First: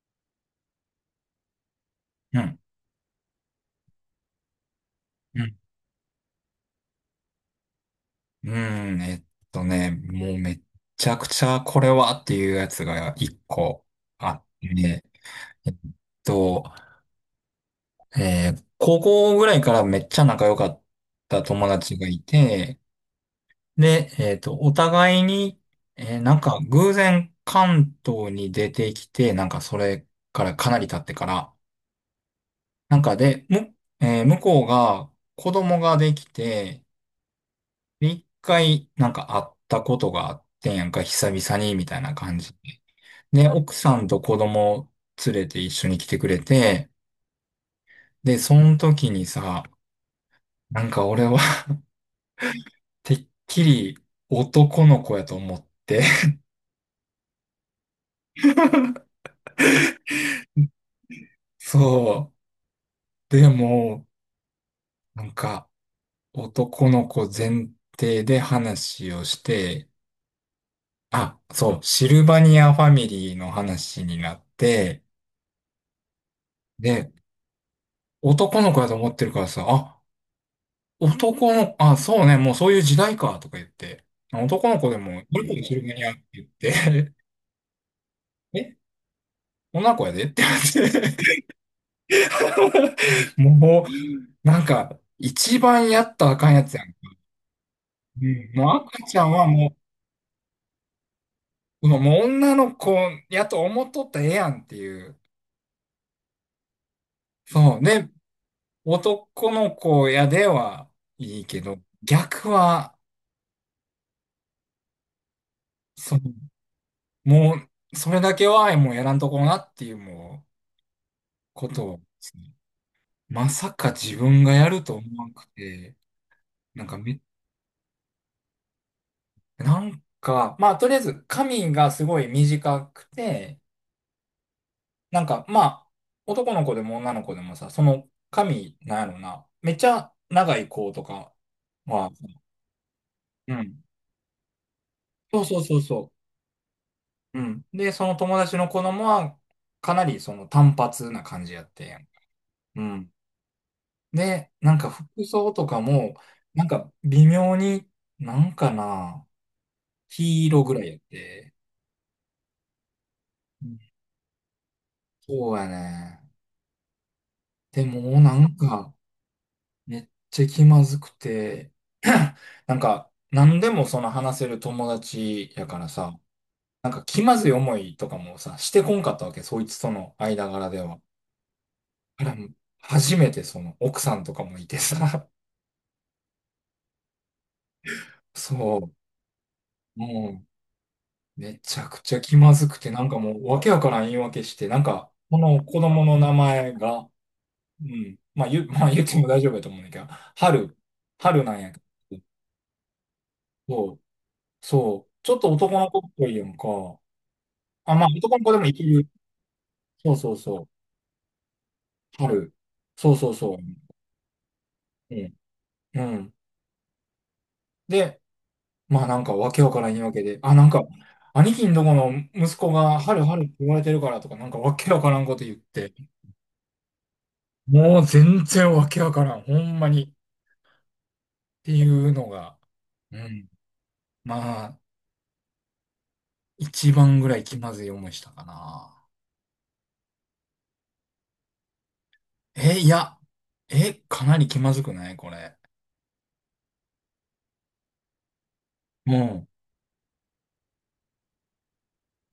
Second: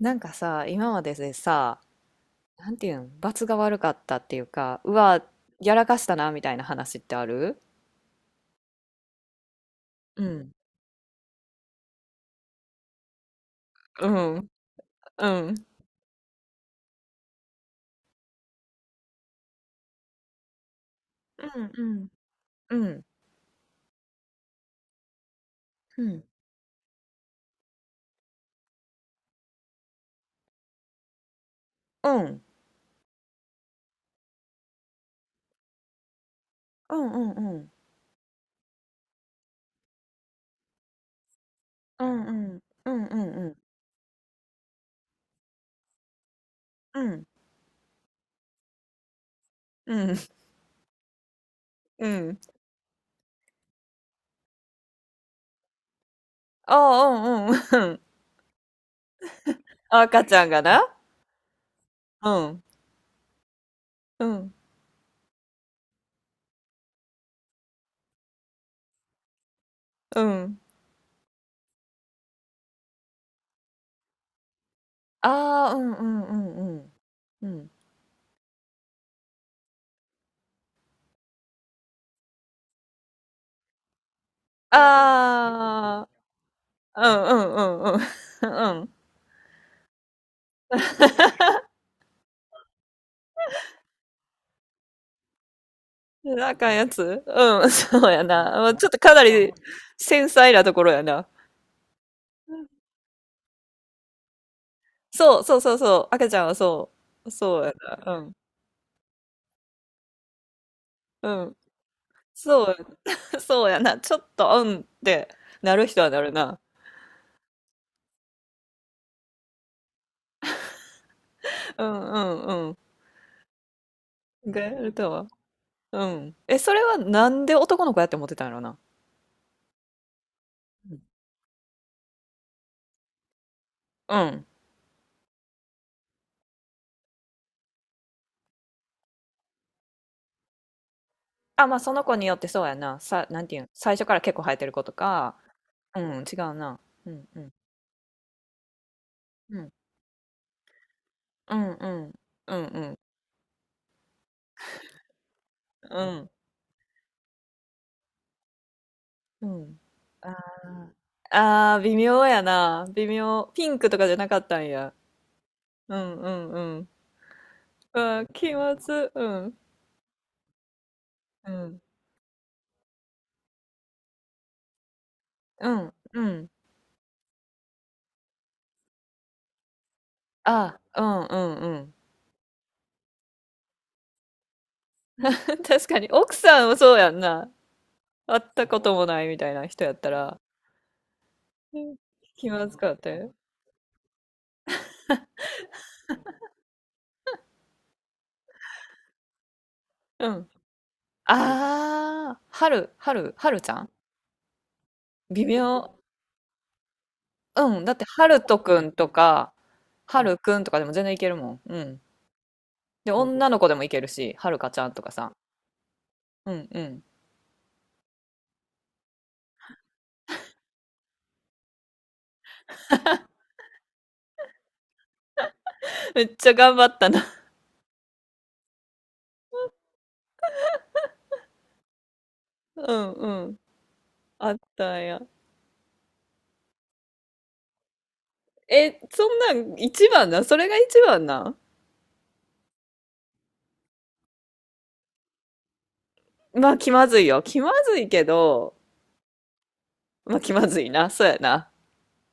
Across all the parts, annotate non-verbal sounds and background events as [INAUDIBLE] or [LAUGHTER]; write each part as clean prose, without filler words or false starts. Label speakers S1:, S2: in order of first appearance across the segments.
S1: なんかさ、今まででさ、
S2: うん。
S1: なんていうん、罰が悪かったっていうか、うわ、
S2: うん。
S1: やらかしたな、みたいな話ってある？
S2: うん。
S1: う
S2: もう
S1: ん。
S2: めっちゃくちゃこれはっていうやつが一個
S1: う
S2: あっ
S1: ん。
S2: てね。
S1: うん。
S2: えっと、高校ぐらいからめっちゃ仲良かった
S1: う
S2: 友
S1: ん。う
S2: 達が
S1: ん。
S2: いて、
S1: うん。
S2: で、お互いに、
S1: うん。
S2: なんか偶然関東に出てきて、なんかそれからかなり経ってから、
S1: うん。
S2: なんかで、向こうが子供ができて、
S1: うん。うん。
S2: 一回、なんか会ったことがあってんやんか、久々に、みたい
S1: う
S2: な
S1: ん。う
S2: 感じで。
S1: ん。うん。う
S2: で、
S1: ん。
S2: 奥さんと子供連れて一緒に来てくれて、
S1: うん。
S2: で、その時にさ、
S1: うん。うん。
S2: なんか俺は [LAUGHS]
S1: うん。
S2: てっきり男の子やと思って、
S1: ああ、うん。うん。うん。赤ちゃんがな。う
S2: そ
S1: ん。
S2: う。でも、
S1: うん。
S2: なんか男の子前提で話をして、
S1: うん。
S2: あ、そう、シルバニアファミリーの話になって、
S1: ああ、うん。うん。うん。うん。
S2: で、
S1: うん。
S2: 男の子やと思ってるからさ、あ男の、あ、そうね、もうそういう時代か、とか言って、男の子でも、どれこれするに
S1: あ
S2: ゃって言っ
S1: あ、う
S2: て、
S1: ん。うん。うん。う
S2: [LAUGHS] え、
S1: ん。うん。
S2: 女の子やでって言われて、[LAUGHS] もう、なんか、一番やったらあか
S1: あ
S2: んや
S1: かん
S2: つや
S1: や
S2: ん。
S1: つ、うん、[LAUGHS] そうや
S2: う
S1: な。
S2: ん、
S1: まあ
S2: もう
S1: ちょっと
S2: 赤
S1: か
S2: ち
S1: な
S2: ゃんは
S1: り
S2: も
S1: 繊細なところやな。
S2: う、もうもう女の子やと思っとったらええやんっていう。
S1: そう、そうそうそう。赤ちゃんはそう。そうや
S2: そう。で、
S1: な。うん。
S2: 男の子やでは
S1: う
S2: いい
S1: ん。
S2: けど、逆
S1: そ
S2: は、
S1: う、[LAUGHS] そうやな。ちょっと、うんってなる人は
S2: そ
S1: な
S2: う、
S1: るな。
S2: もう、それだけはもうやらんとこなっていう、もう、こ
S1: う
S2: とを。
S1: んうん
S2: まさか自分
S1: うん。
S2: が
S1: が
S2: や
S1: や
S2: る
S1: る
S2: と
S1: と
S2: 思
S1: は。
S2: わなくて、
S1: うん。え、それ
S2: なんか
S1: は
S2: め、
S1: なんで男の子やって思ってたんやろな。
S2: なんか、まあとりあえず髪がすごい短くて、
S1: うん。
S2: なんかまあ男の子でも女の子でもさ、その髪、なんやろな、めっちゃ長い子とか
S1: あ、まあその
S2: は、
S1: 子によってそうやな。さ、なん
S2: う
S1: ていうん。
S2: ん。
S1: 最初から結構生えてる子とか。
S2: そうそうそう
S1: う
S2: そ
S1: ん、違うな。うん
S2: う。
S1: う
S2: う
S1: ん。
S2: ん。で、その友達の子供は
S1: うん。
S2: かなりその単発な感
S1: う
S2: じやっ
S1: んう
S2: てん。
S1: ん。うんう
S2: う
S1: ん。
S2: ん。で、なんか服装とか
S1: う
S2: も、
S1: ん。
S2: なんか微妙に、なんかな、
S1: うん。あ
S2: 黄色ぐらい
S1: ー、
S2: やって。
S1: あー、微妙やな。微妙。ピンクとかじゃなかったんや。
S2: そうや
S1: うん
S2: ね。
S1: うんうん。
S2: でも、
S1: あー、
S2: な
S1: 気
S2: ん
S1: ま
S2: か、
S1: ず。うん。
S2: めっちゃ気まずく
S1: う
S2: て、
S1: ん。
S2: [CLEARS THROAT] なんか、何でもその話せる友達や
S1: う
S2: から
S1: ん。
S2: さ、
S1: うん。
S2: なんか気まずい思いとかもさ、してこんかったわけ、そいつとの間柄
S1: あ
S2: で
S1: ー、
S2: は。
S1: うんうんうん。
S2: あら、初めてその奥さんとかもいてさ、
S1: [LAUGHS] 確かに、奥さんもそうやんな。
S2: [LAUGHS]
S1: 会ったこ
S2: そ
S1: ともないみたいな人やっ
S2: う、
S1: たら、
S2: もう、め
S1: う
S2: ちゃ
S1: ん、
S2: くちゃ気
S1: 気
S2: ま
S1: ま
S2: ず
S1: ず
S2: くて、
S1: かっ
S2: な
S1: た
S2: んかも
S1: よ。
S2: う、わけわからん言い訳して、なんか、この子供の名前が、うん、まあ言う、まあ言っても大丈夫やと思うんだけど、
S1: うん。
S2: 春、春なんやけど、
S1: ああ、はる、はる、はるちゃん。
S2: そうそう。ちょっ
S1: 微
S2: と男の
S1: 妙。
S2: 子っぽいやんか。
S1: うん。だ
S2: あ、
S1: って、
S2: まあ
S1: は
S2: 男
S1: る
S2: の子
S1: と
S2: でもい
S1: く
S2: け
S1: ん
S2: る。
S1: とか、
S2: そう
S1: は
S2: そう
S1: るく
S2: そ
S1: ん
S2: う。
S1: とかでも全然いけるもん。うん。
S2: 春。
S1: で、
S2: そうそう
S1: 女
S2: そ
S1: の
S2: う。
S1: 子でもいけるし、はるかちゃんとか
S2: う
S1: さ。
S2: ん。うん。
S1: うんうん。
S2: で、まあなんかわけわからん言い訳で。あ、なんか、兄貴んとこの息子が春春って言われてるからとか、なんかわけわからんこと言って。
S1: めっちゃ頑張ったな。
S2: もう全然わけわからん。ほんまに。っていうのが、
S1: うん
S2: う
S1: う
S2: ん。
S1: ん。あっ
S2: まあ、
S1: たんや。
S2: 一番ぐらい気まずい思いしたかな。
S1: え、そんなん一番な。それが一番な。
S2: え、いや。え、かなり気まずくないこれ？
S1: まあ気まずいよ。気まずいけど、
S2: うん。
S1: まあ気まずいな。そうやな。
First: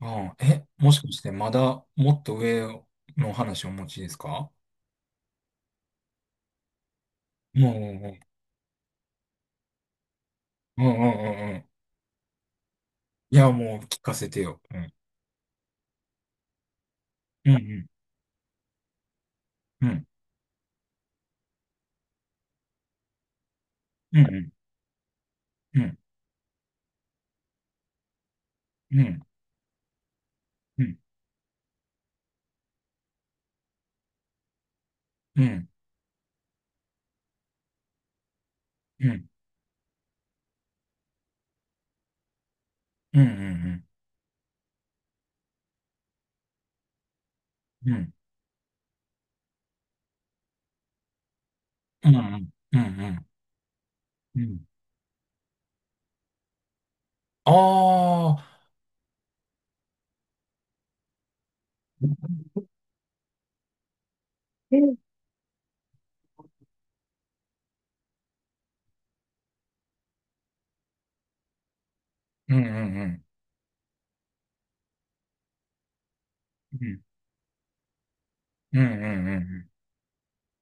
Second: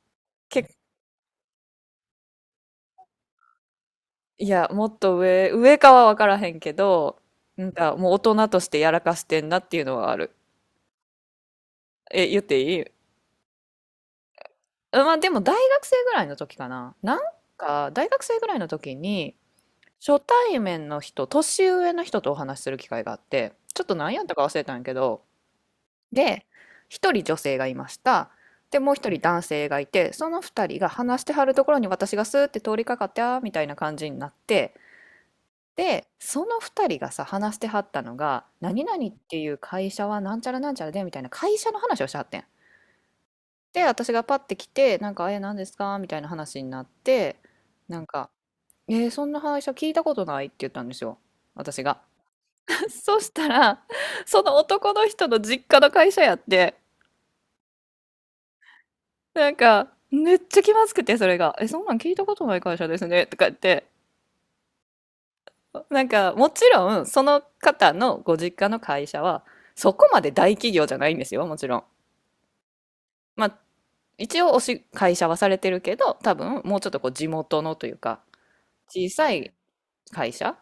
S2: ああ、
S1: け、
S2: え、もしかしてまだもっと上の話をお持ちです
S1: い
S2: か？
S1: や、もっと上、上かは分からへんけど、
S2: うん
S1: な
S2: う
S1: ん
S2: ん
S1: か
S2: う
S1: もう大
S2: ん。
S1: 人としてやらかしてんなっていうのはある。
S2: うんうんうんうん。
S1: え、言っていい？
S2: いや、もう聞かせてよ。うん。
S1: あ、まあでも大学生ぐらいの時かな。なん
S2: うん
S1: か大学生ぐらいの時に
S2: うん。うん。
S1: 初対面の人、年上の人とお話しする機会があって、ちょっと何
S2: う
S1: やったか
S2: ん。
S1: 忘れたんやけど、
S2: うん。
S1: で、一人女性がいました。で、もう
S2: う
S1: 一人
S2: ん。
S1: 男性がいて、その二人
S2: う
S1: が
S2: ん。
S1: 話してはるところに私がスーって通りかかってあーみたいな感じになって、
S2: うん。
S1: で、その二人がさ、話してはったのが、何
S2: う
S1: 々っ
S2: ん。
S1: ていう会社はなんちゃらなんちゃらでみたいな会社の話をしてはってん。
S2: うん。う
S1: で、
S2: ん。
S1: 私がパッて来て、なんか、え、何ですかみたいな話になって、
S2: う
S1: なん
S2: ん。
S1: か、えーそんな会社聞いたことないって言ったんですよ。私が。
S2: うん。うん。う
S1: [LAUGHS] そ
S2: ん。
S1: したら、
S2: う
S1: その
S2: ん。
S1: 男の人の実家の会社やって、
S2: ああ。
S1: なんか、めっちゃ気まずくて、それが。え、そんなん聞いたことない会社ですね。とか言って。
S2: うん
S1: なんか、もちろん、その方のご実家の会社は、そこまで大企業じゃないんですよ、もちろん。
S2: うんうん。
S1: まあ、一応会社はされてるけど、多分、もう
S2: う
S1: ちょっと
S2: ん
S1: こう、地元のというか、
S2: うんう
S1: 小さい
S2: ん
S1: 会社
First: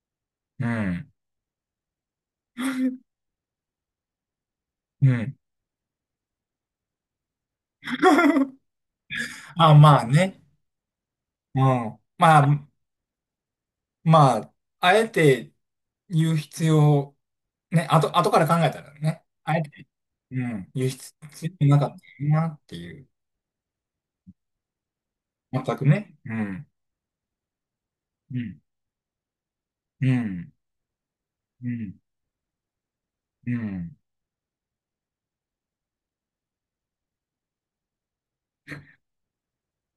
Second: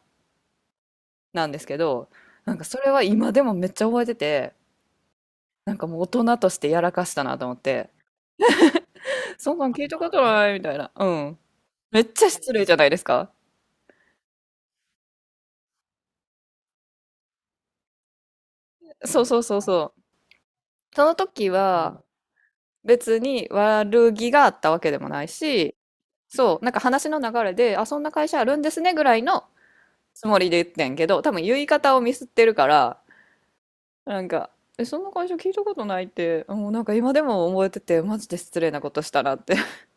S2: うん。うん。
S1: なんですけど、なんかそれは今でもめっちゃ覚えてて、
S2: うん。
S1: なんかもう大人としてやらかしたなと思って、そんなん
S2: あ、
S1: 聞いた
S2: まあ
S1: こと
S2: ね。
S1: ないみたいな。うん。
S2: うん。
S1: めっちゃ
S2: ま
S1: 失礼
S2: あ、
S1: じゃないですか。
S2: まあ、あえて言う必要ね、後から考えたら
S1: そ
S2: ね、
S1: うそう
S2: あ
S1: そ
S2: え
S1: う
S2: て、
S1: そう。
S2: うん、輸
S1: そ
S2: 出
S1: の
S2: つ
S1: 時
S2: いてなかっ
S1: は、
S2: たなっていう。
S1: 別に悪気があったわけでもない
S2: 全
S1: し、
S2: くね。う
S1: そう、
S2: ん。
S1: なんか話の流れで、あ、そんな会
S2: う
S1: 社ある
S2: ん。
S1: んですねぐらいの
S2: う
S1: つもり
S2: ん。
S1: で言ってんけど、多分言い
S2: うん。
S1: 方をミスってるから、
S2: うん。
S1: なんか、え、そんな会社聞いたことないって、もうなんか今でも覚えてて、マジで失礼なことしたなって。[LAUGHS]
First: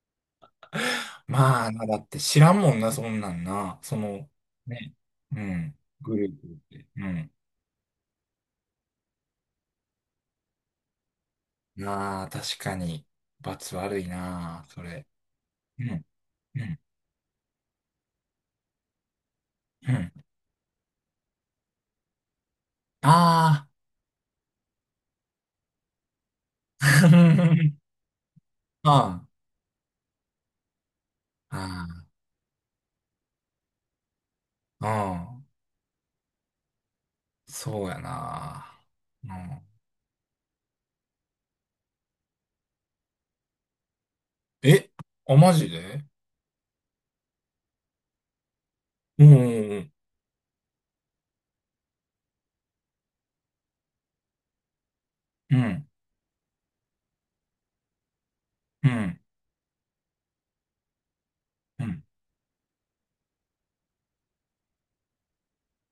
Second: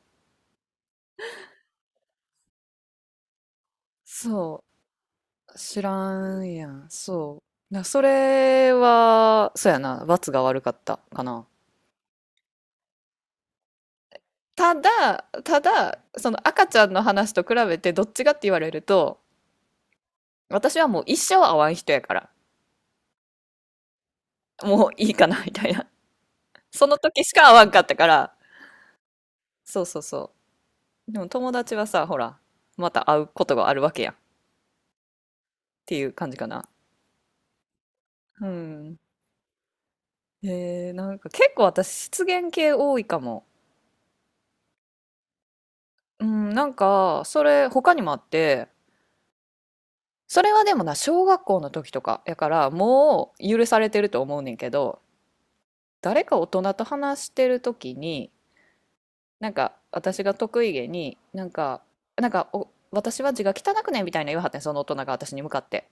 S2: まあな、だって知らんもんな、そんなんな。その、
S1: そ
S2: ね。う
S1: う、
S2: ん。
S1: 知
S2: グル
S1: ら
S2: ープっ
S1: んやん、
S2: て。うん。
S1: そう。な、それは、そうやな、罰が悪かったかな。
S2: なあ、確かに、罰悪いなあ、
S1: た
S2: それ。
S1: だ、た
S2: う
S1: だ、
S2: ん。
S1: その
S2: う
S1: 赤ち
S2: ん。
S1: ゃんの話と比べてどっちがって言われると、
S2: うん。
S1: 私はもう一生会わん人やから。
S2: ああ。
S1: もういいかなみたいな。その時しか会わん
S2: [LAUGHS]
S1: かったから、
S2: あ
S1: そうそうそう。でも友達はさ、
S2: あ。
S1: ほら、また会うことがあるわけやんっ
S2: ああ。うん。
S1: ていう感じかな。
S2: そうやな
S1: う
S2: あ。
S1: ん。
S2: うん。
S1: なんか結構私失言系多いかも。
S2: え、あ、マジで？
S1: うん、なんかそれ他にもあって、
S2: うん。
S1: それはでもな、小学校の時とかやからもう許されてると思うねんけど、
S2: うんうん、
S1: 誰か大人と話してる時に、
S2: うん、
S1: なんか私が得意げに、なんか、
S2: うん、
S1: なんかお私は字が汚くねみたいな言わはってんその大人が私に向かって。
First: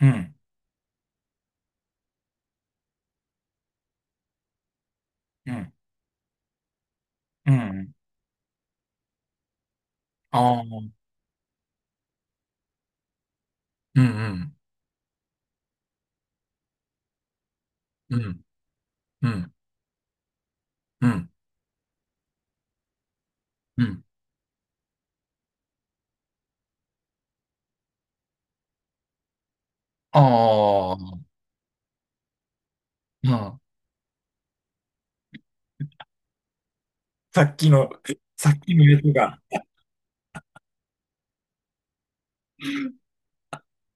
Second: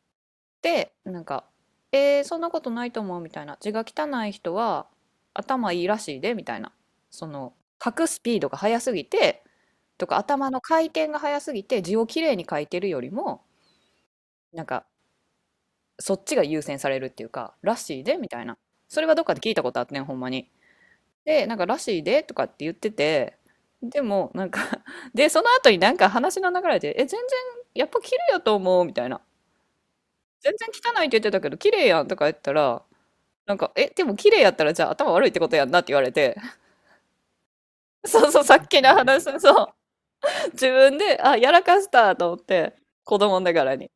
S2: うん、
S1: で、なんか、そんなことないと思うみたいな。字が汚い人は頭いいらしいでみたいな。そ
S2: う
S1: の、書
S2: ん、
S1: くスピードが速すぎて、とか
S2: あ
S1: 頭
S2: あ
S1: の
S2: うん。あ
S1: 回
S2: あ、
S1: 転が速すぎて字をきれいに書いてるよりも、なんか、そっちが優先されるっていうか、らしいで
S2: う
S1: みた
S2: ん
S1: いな。それはどっかで聞いたことあってん、ほんまに。
S2: うんうん
S1: で、なんか、らしいでとかって言ってて、でも、なんか [LAUGHS] で、その後になんか話の流れで、え、全然、やっぱ綺麗やと思うみたいな。全然
S2: あ
S1: 汚いって言っ
S2: あ、
S1: てたけど、綺麗やんとか言ったら、
S2: う
S1: なん
S2: ん。
S1: か、え、でも綺麗やったらじゃあ頭悪いってことやんなって言われて、
S2: さっきの、
S1: [LAUGHS] そうそう、
S2: さ
S1: さ
S2: っ
S1: っ
S2: き
S1: き
S2: の
S1: の
S2: やつ
S1: 話、
S2: が。
S1: そう、自分で、あ、やらかしたと思って、子供ながらに、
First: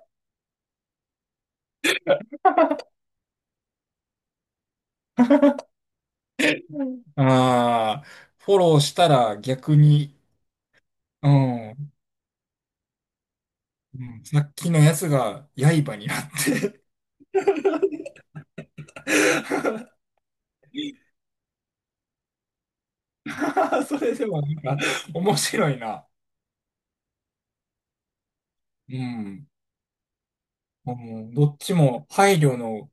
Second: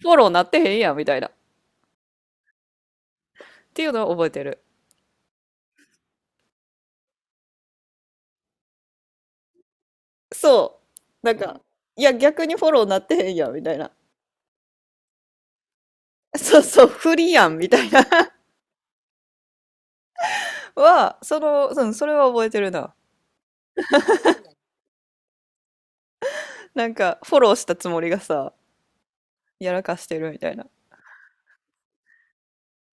S1: フォローなってへんやんみたいな、っていうのを覚えてる。
S2: ああ、フォローしたら逆に、
S1: そう、
S2: う
S1: なんか、
S2: ん、う
S1: いや、逆にフォローなってへんやんみたいな。
S2: んさっきのやつが刃になっ
S1: [LAUGHS] そう
S2: て
S1: そう、不利やんみたいな [LAUGHS] は、その、うん、それは覚えてるな。
S2: [LAUGHS] それでもなんか面白いな。
S1: なんか、フォローしたつもりがさ、
S2: うん。
S1: やらかしてるみたいな。
S2: うんどっちも配慮の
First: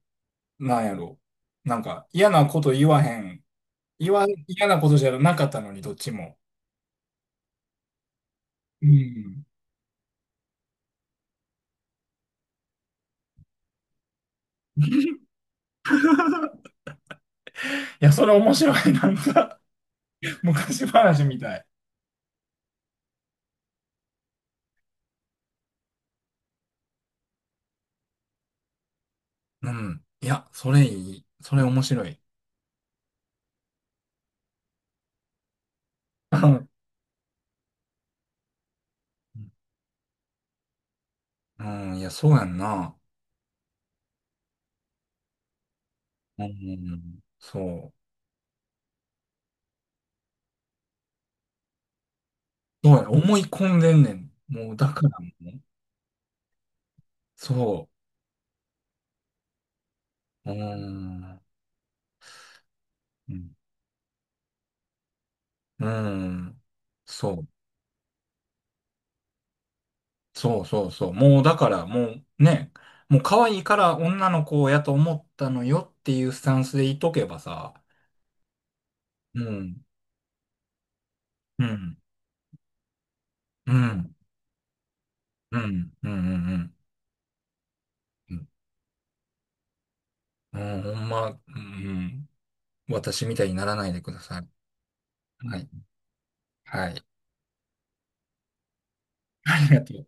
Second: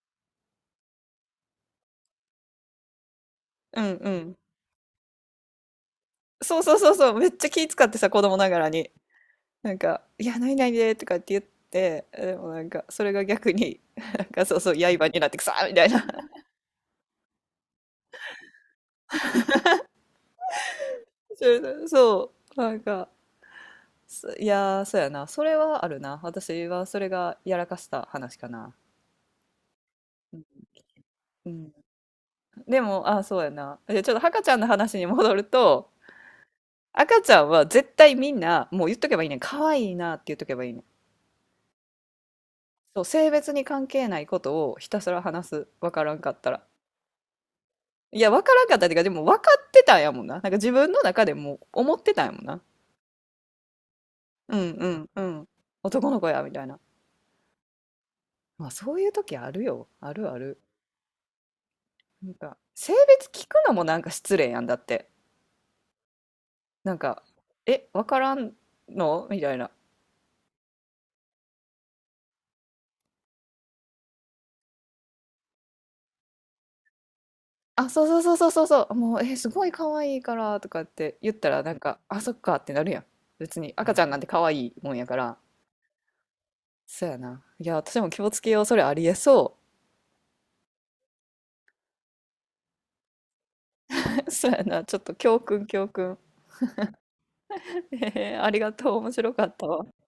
S2: なんやろ。なんか、嫌なこと言わへん。
S1: うんうん。
S2: 嫌なことじゃなかったのに、どっちも。
S1: そうそうそうそう、めっちゃ気使ってさ、子供ながら
S2: う
S1: に。
S2: ん。
S1: なんか、いや、ないないでとかって言って、でもなんか、それが逆に、[LAUGHS] なんか、そうそう、刃になってくさーみたいな。
S2: いや、それ面白い。なんか、昔話
S1: [LAUGHS]
S2: み
S1: そ
S2: たい。
S1: う、そうなんか、そいやー、そうやな。それはあるな。私はそれがやらかした話かな。
S2: うん。い
S1: うん。
S2: や、それいい。それ面白い。
S1: でも、あ、そうやな。で、ちょっと赤ちゃんの話に戻ると、
S2: うん
S1: 赤ちゃんは絶対みんな、もう言っとけばいいねん。可愛いなって言っとけばいいねん。
S2: うん、いや、そうやんな。
S1: そう、性別に関係ないことをひたすら話す。わからんかっ
S2: う
S1: たら。
S2: ん、そう。
S1: いや、わからんかったっていうか、でも分かってたんやもんな。なんか自分の中でも思ってたんやもんな。
S2: そうや、思い込んでんねん。
S1: うん
S2: もう、
S1: う
S2: だか
S1: ん
S2: ら
S1: うん。
S2: ね。
S1: 男の子や、みたいな。
S2: そ
S1: まあ、そういう時あるよ。あるあ
S2: う。う
S1: る。
S2: ん。
S1: なんか、性別聞くのもなんか失礼やんだって。
S2: うん。
S1: なんか、
S2: そう。
S1: え、わからんのみたいな。
S2: そうそうそう。もうだからもうね、もう可愛いから女の子やと思ったのよっていうスタンスでいとけばさ、
S1: あ、そうそうそうそうそうそう。もう、え、
S2: う
S1: すごい
S2: ん、
S1: 可愛いから、とかって言ったら、
S2: う
S1: なん
S2: ん、
S1: か、あ、そっかってなるやん。別
S2: う
S1: に、赤ちゃん
S2: ん、
S1: なんて可愛いもんやから。
S2: うん、うん、うん、うん、
S1: そうやな。いや、私も気を
S2: う
S1: つ
S2: ん
S1: けよう。それありえそ
S2: んほんま、うん、私みたいにならないでくだ
S1: う。[LAUGHS]
S2: さい。
S1: そうやな。ちょっと教
S2: は
S1: 訓、
S2: い。
S1: 教訓。
S2: はい。
S1: へえ、ありがとう。面白か
S2: [LAUGHS]
S1: っ
S2: あ
S1: た
S2: りが
S1: わ。
S2: とう。